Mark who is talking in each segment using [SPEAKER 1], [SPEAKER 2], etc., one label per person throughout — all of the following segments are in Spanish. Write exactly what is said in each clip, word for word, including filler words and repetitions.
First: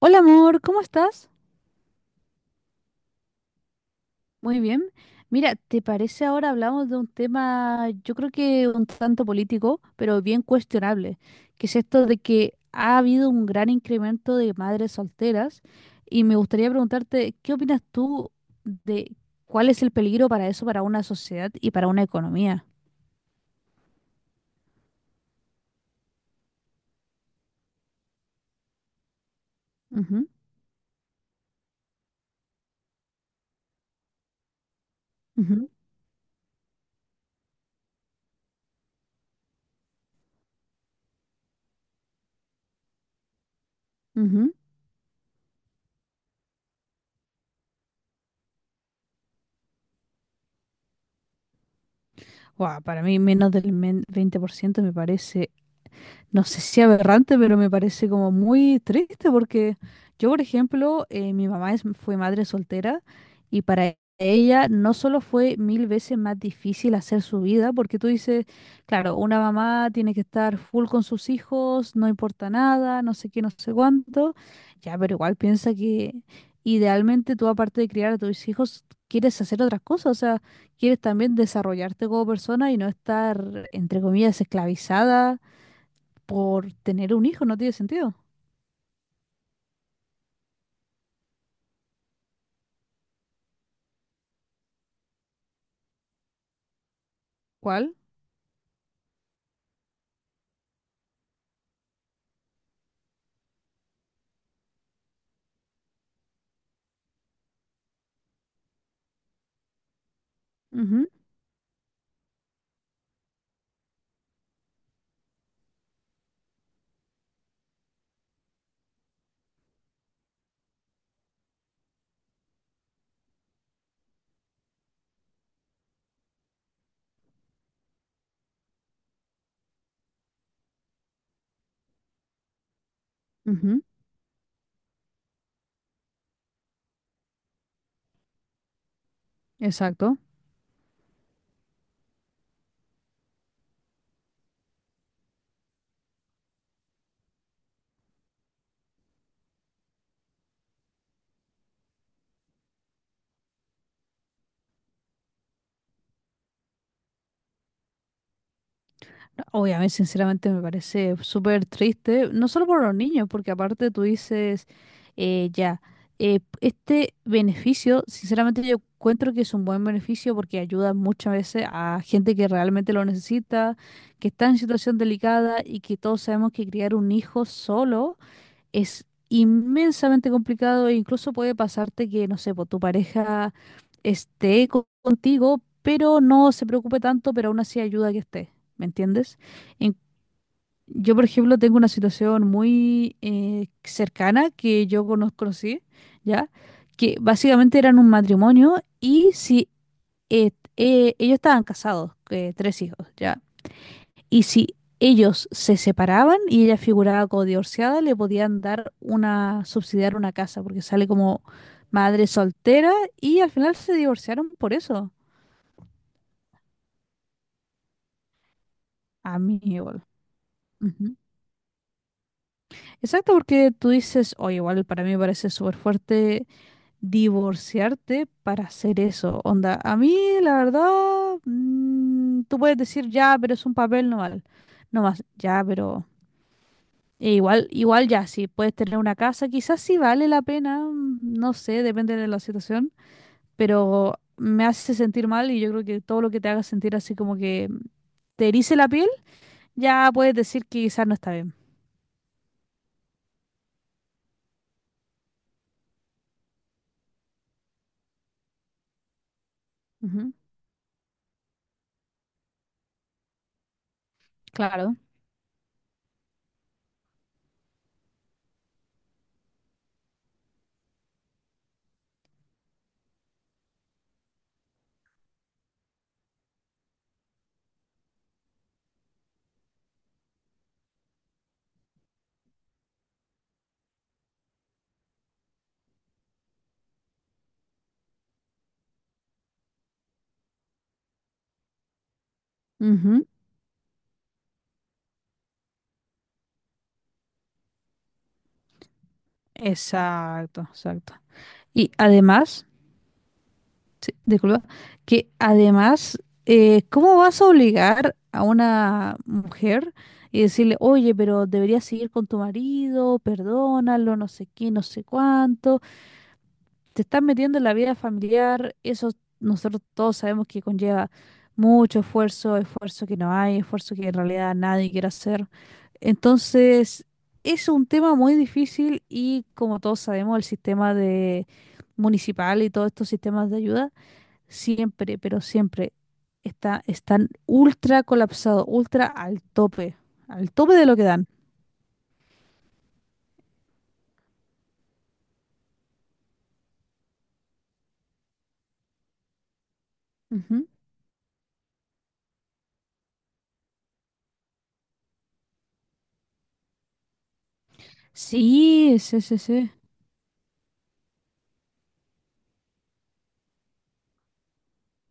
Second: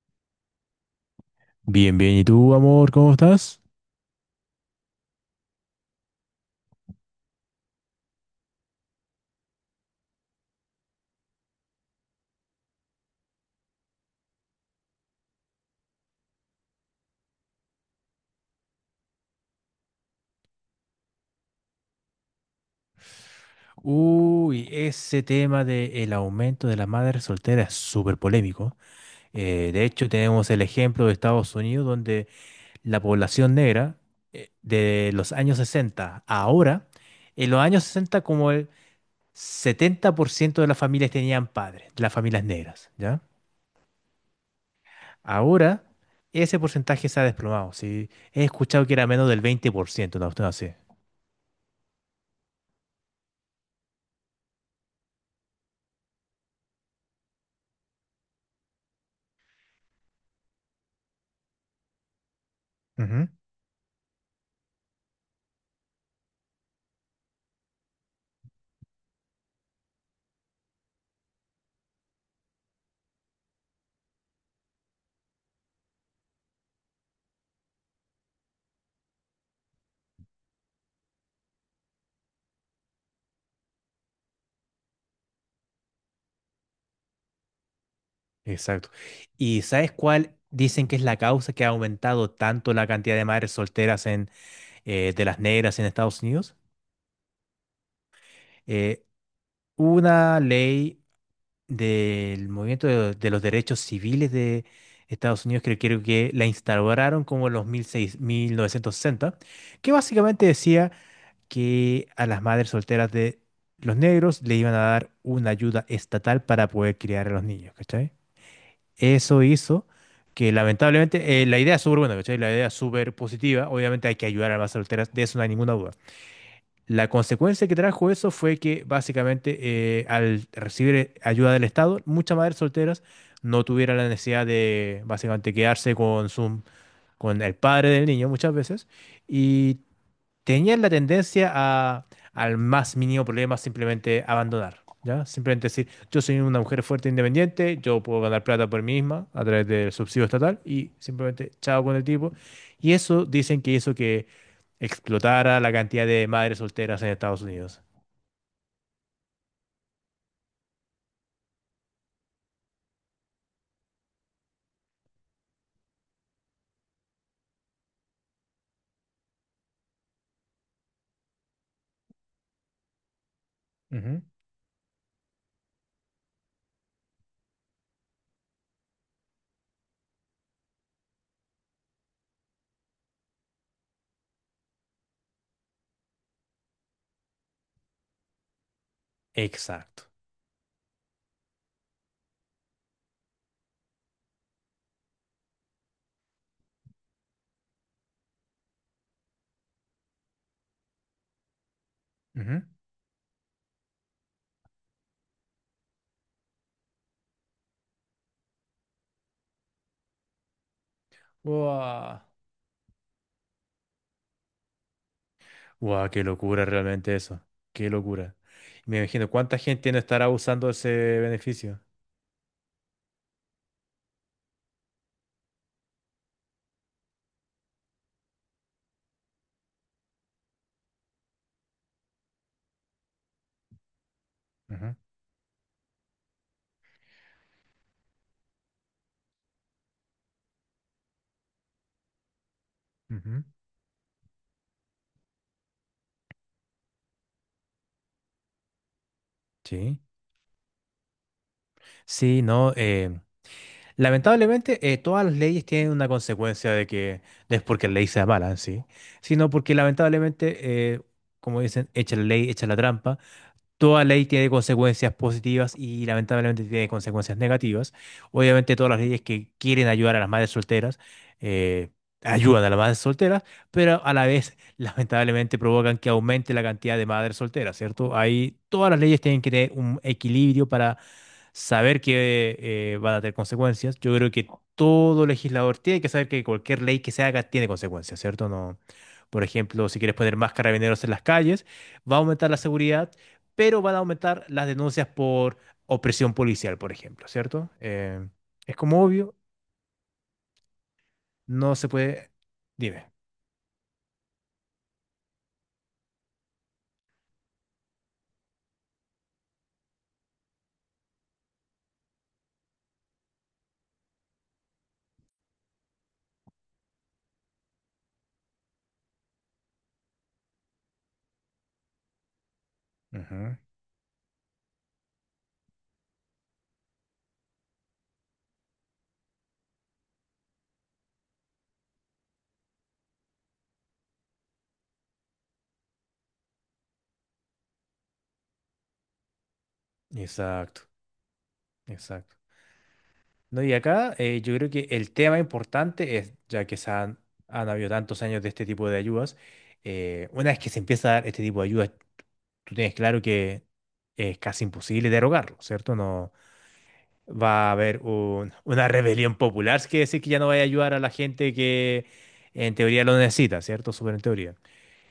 [SPEAKER 1] Hola amor, ¿cómo estás?
[SPEAKER 2] Bien, bien. ¿Y tú, amor, cómo estás?
[SPEAKER 1] Muy bien. Mira, ¿te parece ahora hablamos de un tema, yo creo que un tanto político, pero bien cuestionable, que es esto de que ha habido un gran incremento de madres solteras y me gustaría preguntarte, ¿qué opinas tú de cuál es el peligro para eso, para una sociedad y para una economía?
[SPEAKER 2] Uy, ese tema del aumento de la madre soltera es súper polémico. Eh, de hecho,
[SPEAKER 1] Ujú,
[SPEAKER 2] tenemos el ejemplo de Estados Unidos, donde la población negra eh, de los años
[SPEAKER 1] ujú,
[SPEAKER 2] sesenta a ahora, en los años sesenta como el setenta por ciento de las familias tenían padres, de las familias negras, ¿ya?
[SPEAKER 1] ujú.
[SPEAKER 2] Ahora ese porcentaje se ha desplomado, ¿sí? He escuchado que era menos del veinte por ciento, una cuestión así.
[SPEAKER 1] Guau, para mí menos del men- veinte por ciento me parece no sé si aberrante, pero me parece como muy triste porque yo, por ejemplo, eh, mi mamá es- fue madre soltera
[SPEAKER 2] Ujú.
[SPEAKER 1] y para ella no solo fue mil veces más difícil hacer su vida, porque tú dices, claro, una mamá tiene que estar full con sus hijos, no importa nada, no sé qué, no sé cuánto, ya, pero igual piensa que idealmente tú, aparte de criar a tus hijos, quieres hacer otras cosas, o sea, quieres también desarrollarte como persona y no estar, entre comillas, esclavizada por tener un hijo, no tiene sentido.
[SPEAKER 2] Exacto. ¿Y sabes cuál dicen que es la causa que ha aumentado tanto la cantidad de madres solteras en, eh, de las negras en Estados Unidos?
[SPEAKER 1] ¿Cuál?
[SPEAKER 2] Eh, una ley del movimiento de, de los derechos civiles de Estados Unidos, que creo que la instauraron como en los mil mil seis mil novecientos sesenta, que básicamente decía
[SPEAKER 1] Ujú,
[SPEAKER 2] que a las madres solteras de los negros le iban a dar una ayuda estatal para poder criar a los niños, ¿cachai? Eso hizo que lamentablemente, eh, la idea es súper buena, ¿cachai? La idea es súper positiva, obviamente hay que ayudar a las madres solteras, de eso no hay ninguna duda. La consecuencia que trajo eso fue que básicamente eh, al recibir eh, ayuda del Estado, muchas madres solteras no
[SPEAKER 1] ujú,
[SPEAKER 2] tuvieran la necesidad de básicamente quedarse con su, con el padre del niño muchas veces, y
[SPEAKER 1] exacto.
[SPEAKER 2] tenían la tendencia a, al más mínimo problema, simplemente abandonar, ¿ya? Simplemente decir, yo soy una mujer fuerte e independiente, yo puedo ganar plata por mí misma a través del subsidio estatal y simplemente chao con el tipo. Y eso dicen que hizo que explotara la cantidad de madres solteras en Estados Unidos.
[SPEAKER 1] Obviamente, sinceramente, me parece súper triste, no solo por los niños, porque aparte tú dices, eh, ya, eh, este beneficio, sinceramente yo encuentro que es un buen beneficio porque ayuda muchas veces a gente que realmente lo necesita,
[SPEAKER 2] Ujú.
[SPEAKER 1] que está en situación delicada y que todos sabemos que criar un hijo solo es inmensamente complicado e incluso puede pasarte que, no sé, po, tu pareja esté co- contigo, pero no se preocupe tanto, pero aún así ayuda a que esté, ¿me entiendes? En-
[SPEAKER 2] Exacto.
[SPEAKER 1] yo, por ejemplo, tengo una situación muy eh, cercana que yo cono- conocí, ¿ya? Que básicamente eran un matrimonio y si eh, eh, ellos estaban casados, eh,
[SPEAKER 2] Ujú.
[SPEAKER 1] tres hijos, ¿ya? Y si ellos se separaban y ella figuraba como divorciada, le podían dar una, subsidiar una casa, porque sale como
[SPEAKER 2] Guau.
[SPEAKER 1] madre soltera y al final se divorciaron por eso.
[SPEAKER 2] Guau, qué locura realmente eso. Qué locura. Me imagino
[SPEAKER 1] A
[SPEAKER 2] cuánta
[SPEAKER 1] mí
[SPEAKER 2] gente no
[SPEAKER 1] igual.
[SPEAKER 2] estará usando ese
[SPEAKER 1] Ujú.
[SPEAKER 2] beneficio.
[SPEAKER 1] Exacto, porque tú dices, oye, igual para mí me parece súper fuerte divorciarte para hacer eso. Onda, a mí la verdad, mm, tú puedes decir, ya, pero es un papel no mal.
[SPEAKER 2] Ujú,
[SPEAKER 1] No más, ya, pero E igual, igual ya, si puedes tener una casa, quizás sí vale la pena, mm, no sé, depende de la situación,
[SPEAKER 2] ujú.
[SPEAKER 1] pero me hace sentir mal y yo creo que todo lo que te haga sentir así como que te erice la piel,
[SPEAKER 2] Sí.
[SPEAKER 1] ya puedes decir que quizás no está bien.
[SPEAKER 2] Sí, no. eh, lamentablemente, eh, todas las leyes tienen una consecuencia de que no es porque la ley sea mala en sí, sino porque
[SPEAKER 1] Ujú,
[SPEAKER 2] lamentablemente, eh, como dicen, echa la ley, echa la trampa. Toda ley tiene
[SPEAKER 1] claro.
[SPEAKER 2] consecuencias positivas y lamentablemente tiene consecuencias negativas. Obviamente todas las leyes que quieren ayudar a las madres solteras eh, ayudan a las madres solteras, pero a la vez lamentablemente provocan que aumente la cantidad de madres solteras, ¿cierto? Ahí todas las leyes tienen que tener un equilibrio para saber que eh, van a tener consecuencias. Yo creo que todo legislador tiene que saber que cualquier ley que se haga tiene consecuencias, ¿cierto? No, por ejemplo, si quieres poner más carabineros en las calles, va a aumentar la seguridad,
[SPEAKER 1] Ujú,
[SPEAKER 2] pero van a aumentar las denuncias por opresión policial, por ejemplo, ¿cierto? Eh, es como obvio,
[SPEAKER 1] exacto, exacto.
[SPEAKER 2] no se
[SPEAKER 1] Y
[SPEAKER 2] puede...
[SPEAKER 1] además,
[SPEAKER 2] Dime.
[SPEAKER 1] sí, disculpa. Que además, eh, ¿cómo vas a obligar a una mujer y decirle, oye, pero deberías seguir con tu marido, perdónalo, no sé qué, no sé cuánto? Te estás metiendo en la vida familiar, eso nosotros todos sabemos que conlleva mucho esfuerzo, esfuerzo que no
[SPEAKER 2] Ujú.
[SPEAKER 1] hay, esfuerzo que en realidad nadie quiere hacer. Entonces, es un tema muy difícil y como todos sabemos, el sistema de municipal y todos estos sistemas de ayuda siempre, pero siempre está, están ultra colapsados, ultra al tope, al tope
[SPEAKER 2] Exacto,
[SPEAKER 1] de lo que dan.
[SPEAKER 2] exacto. No, y acá eh, yo creo que el tema importante es, ya que se han, han habido tantos años de este tipo de ayudas, eh, una vez
[SPEAKER 1] Ujú.
[SPEAKER 2] que se empieza a dar este tipo de ayudas, tú tienes claro que es casi imposible derogarlo, ¿cierto? No, va a haber un- una
[SPEAKER 1] Sí, sí,
[SPEAKER 2] rebelión
[SPEAKER 1] sí, sí,
[SPEAKER 2] popular, es que decir que ya no va a ayudar a la gente que en teoría lo necesita, ¿cierto? Súper en teoría.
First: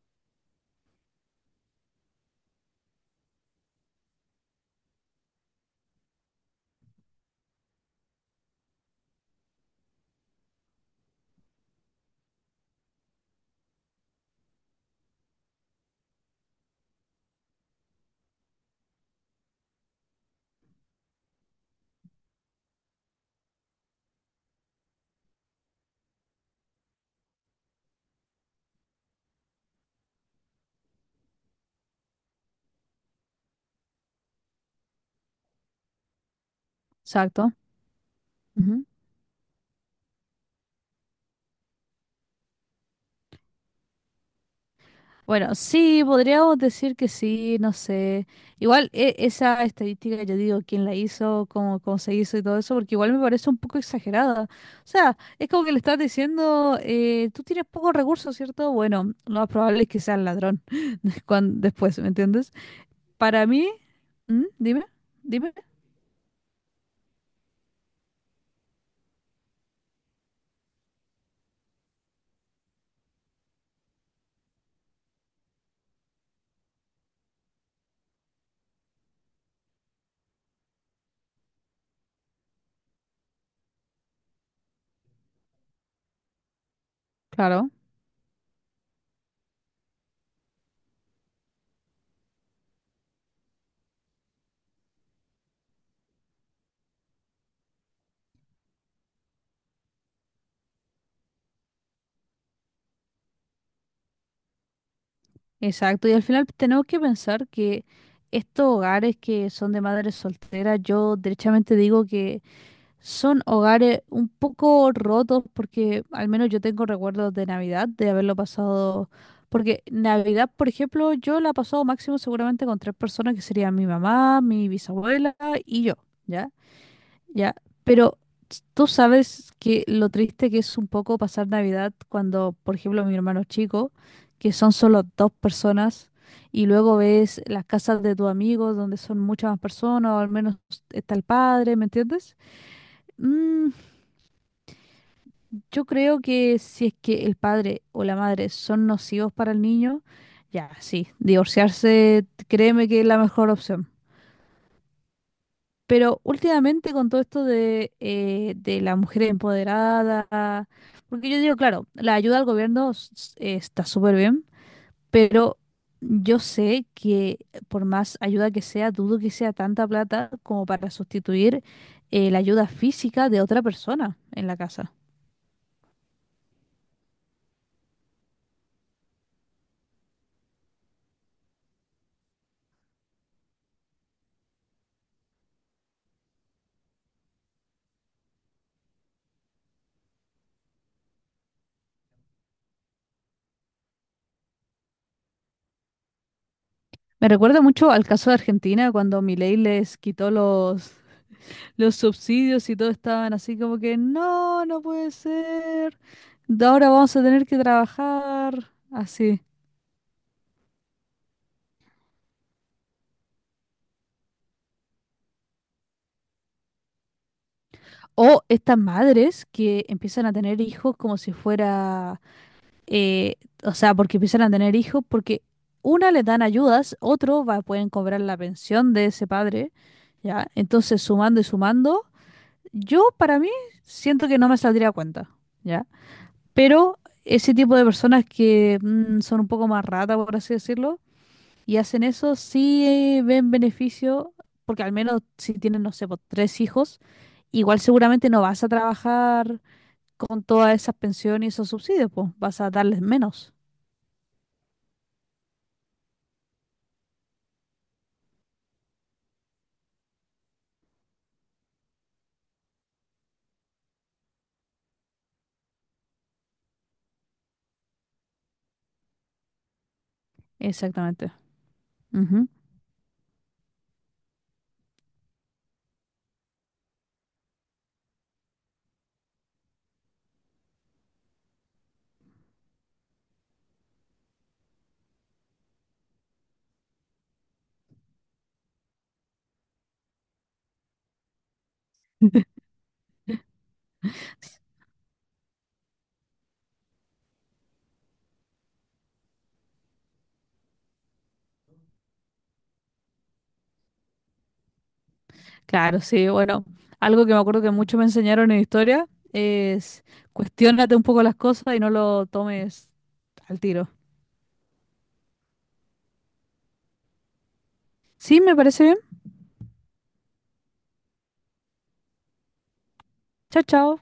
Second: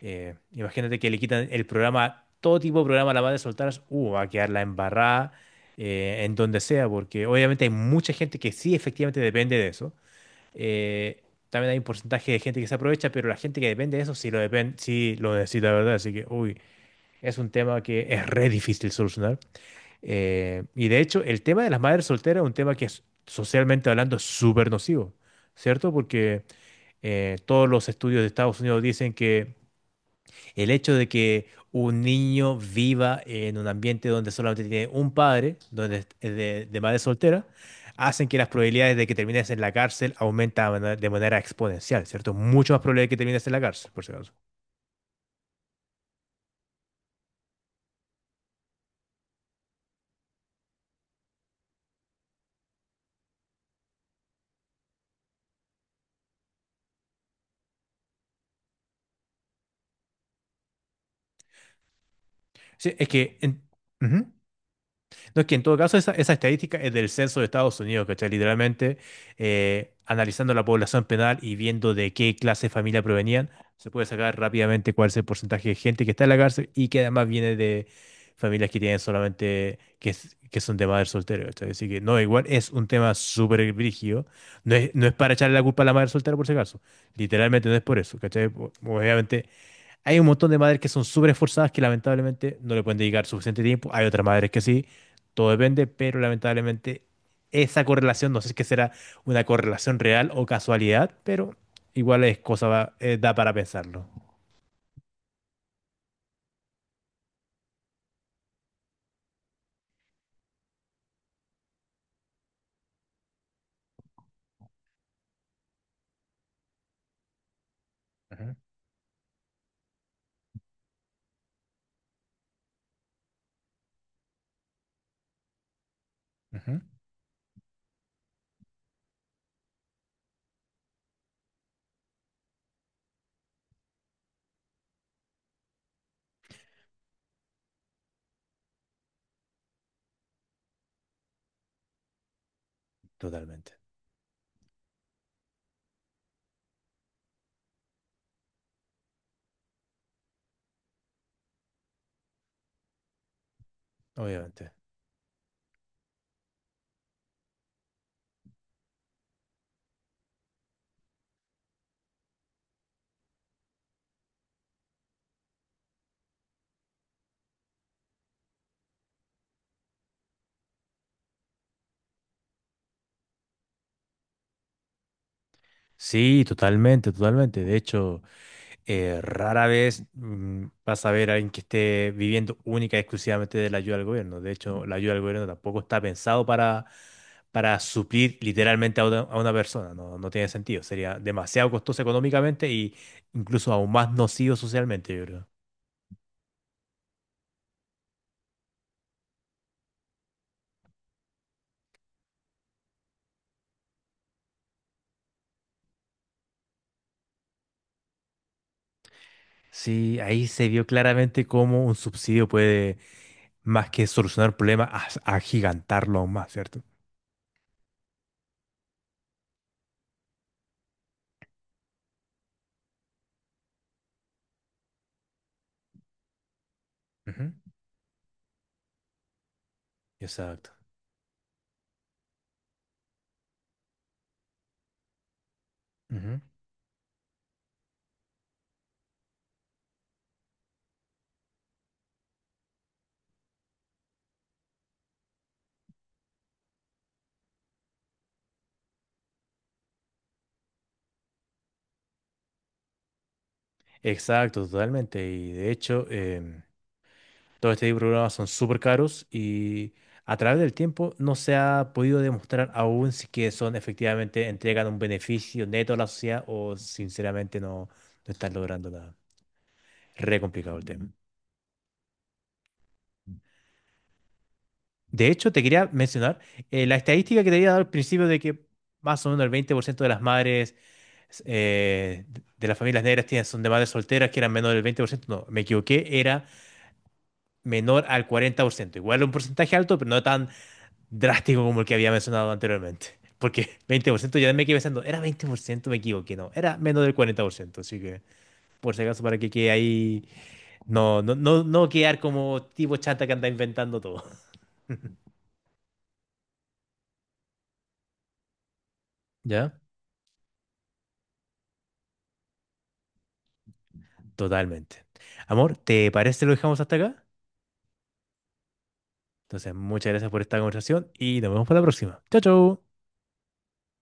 [SPEAKER 2] Eh, imagínate que le quitan el programa, todo tipo de programa a la madre soltera, uh, va a quedar la embarrada eh, en donde sea, porque obviamente hay mucha gente que sí efectivamente depende de eso. Eh, También hay un porcentaje de gente que se aprovecha, pero la gente que depende de eso sí lo, depen- sí lo necesita, ¿verdad? Así que, uy, es un tema que es re difícil solucionar. Eh, y de hecho, el tema de las madres solteras es un tema que es, socialmente hablando, es súper nocivo, ¿cierto? Porque eh, todos los estudios de Estados Unidos dicen que el hecho de que un niño viva en un ambiente donde solamente tiene un padre, donde es es de, de, madre soltera,
[SPEAKER 1] exacto.
[SPEAKER 2] hacen que las
[SPEAKER 1] Ujú.
[SPEAKER 2] probabilidades de que termines en la cárcel aumentan de manera de manera exponencial, ¿cierto? Mucho más probable que termines en la cárcel, por si acaso.
[SPEAKER 1] Bueno, sí, podríamos decir que sí, no sé. Igual e- esa estadística, yo digo, quién la hizo, cómo, cómo se hizo y todo eso, porque igual me parece un poco exagerada. O sea, es como que le estás diciendo, eh, tú tienes pocos recursos, ¿cierto? Bueno, lo más probable es que sea el ladrón cuan- después, ¿me entiendes?
[SPEAKER 2] Sí, es que
[SPEAKER 1] Para
[SPEAKER 2] en,
[SPEAKER 1] mí,
[SPEAKER 2] ujú.
[SPEAKER 1] ¿mm? Dime,
[SPEAKER 2] No, es
[SPEAKER 1] dime.
[SPEAKER 2] que en todo caso esa, esa estadística es del censo de Estados Unidos, ¿cachai? Literalmente eh, analizando la población penal y viendo de qué clase de familia provenían, se puede sacar rápidamente cuál es el porcentaje de gente que está en la cárcel y que además viene de familias que tienen solamente, que, es- que son de madre soltera, ¿cachai? Así que no, igual es un tema súper brígido. No es, no es para echarle la culpa a la madre soltera, por si acaso. Literalmente
[SPEAKER 1] Claro,
[SPEAKER 2] no es por eso, ¿cachai? Obviamente hay un montón de madres que son súper esforzadas que lamentablemente no le pueden dedicar suficiente tiempo. Hay otras madres que sí, todo depende, pero lamentablemente esa correlación, no sé si es que será una correlación real o casualidad, pero igual es cosa, va- eh, da para pensarlo.
[SPEAKER 1] exacto. Y al final tenemos que pensar que estos hogares que son de madres solteras, yo derechamente digo que son hogares un poco rotos porque al menos yo tengo recuerdos de Navidad, de haberlo
[SPEAKER 2] Ujú,
[SPEAKER 1] pasado. Porque Navidad, por ejemplo, yo la he pasado máximo seguramente con tres personas que serían mi mamá, mi bisabuela y yo, ¿ya?
[SPEAKER 2] ujú.
[SPEAKER 1] Ya, pero tú sabes que lo triste que es un poco pasar Navidad cuando, por ejemplo, mi hermano chico, que son solo dos personas, y luego ves las casas de tus amigos donde son muchas más personas, o al menos está el padre, ¿me entiendes? Mm.
[SPEAKER 2] Totalmente,
[SPEAKER 1] Yo creo que si es que el padre o la madre son nocivos para el niño, ya, sí, divorciarse, créeme que es la mejor opción.
[SPEAKER 2] obviamente.
[SPEAKER 1] Pero últimamente con todo esto de, eh, de la mujer empoderada, porque yo digo, claro, la ayuda al gobierno s- s- eh, está súper bien, pero yo sé que por más ayuda que sea, dudo que sea tanta plata como para sustituir eh, la ayuda física de otra persona en la casa.
[SPEAKER 2] Sí, totalmente, totalmente. De hecho, eh, rara vez mm, vas a ver a alguien que esté viviendo única y exclusivamente de la ayuda del gobierno. De hecho, la ayuda del gobierno tampoco está pensado para, para suplir literalmente a una, a una persona. No, no tiene sentido. Sería demasiado costoso económicamente y incluso aún más nocivo socialmente, yo creo.
[SPEAKER 1] Me recuerda mucho al caso de Argentina cuando Milei les quitó los, los subsidios y todo estaban así como que no, no puede ser. De Ahora vamos a tener que trabajar así.
[SPEAKER 2] Sí, ahí se vio claramente cómo un subsidio puede, más que solucionar problemas, as- agigantarlo aún más, ¿cierto?
[SPEAKER 1] O estas madres que empiezan a tener hijos como si fuera, eh, o sea, porque empiezan a tener hijos porque una le dan ayudas, otro
[SPEAKER 2] Ujú.
[SPEAKER 1] va, pueden cobrar la pensión de ese padre, ¿ya?
[SPEAKER 2] Exacto.
[SPEAKER 1] Entonces, sumando y sumando, yo para mí siento que no me saldría a cuenta, ¿ya?
[SPEAKER 2] Ujú.
[SPEAKER 1] Pero ese tipo de personas que mm, son un poco más ratas, por así decirlo, y hacen eso, sí eh, ven beneficio, porque al menos si tienen, no sé, po, tres hijos, igual seguramente no vas a trabajar con todas esas pensiones y esos subsidios, pues vas a darles menos.
[SPEAKER 2] Exacto, totalmente. Y de hecho, em, todo este tipo de programas son súper caros y a través del tiempo no se ha podido demostrar aún si que son efectivamente entregan un beneficio neto a la sociedad o sinceramente no, no están logrando nada. Re complicado el tema.
[SPEAKER 1] Exactamente. Ujú.
[SPEAKER 2] De hecho, te quería mencionar eh, la estadística que te había dado al principio de que más o menos el veinte por ciento de las madres eh, de las familias negras tienen, son de madres solteras, que eran menor del veinte por ciento. No, me equivoqué, era menor al cuarenta por ciento. Igual un porcentaje alto, pero no tan drástico como el que había mencionado anteriormente. Porque veinte por ciento ya me quedé pensando, era veinte por ciento, me equivoqué, no, era menos del cuarenta por ciento, así que por si acaso, para que quede ahí, no, no, no, no quedar como tipo chata que anda inventando todo.
[SPEAKER 1] Claro, sí, bueno, algo que me acuerdo que mucho me enseñaron en historia
[SPEAKER 2] ¿Ya?
[SPEAKER 1] es cuestiónate un poco las cosas y no lo tomes al tiro.
[SPEAKER 2] Totalmente. Amor, ¿te parece si lo dejamos hasta acá?
[SPEAKER 1] Sí, me parece bien.
[SPEAKER 2] Entonces, muchas gracias por esta conversación y nos vemos para la próxima. Chao, chao.
[SPEAKER 1] Chao, chao.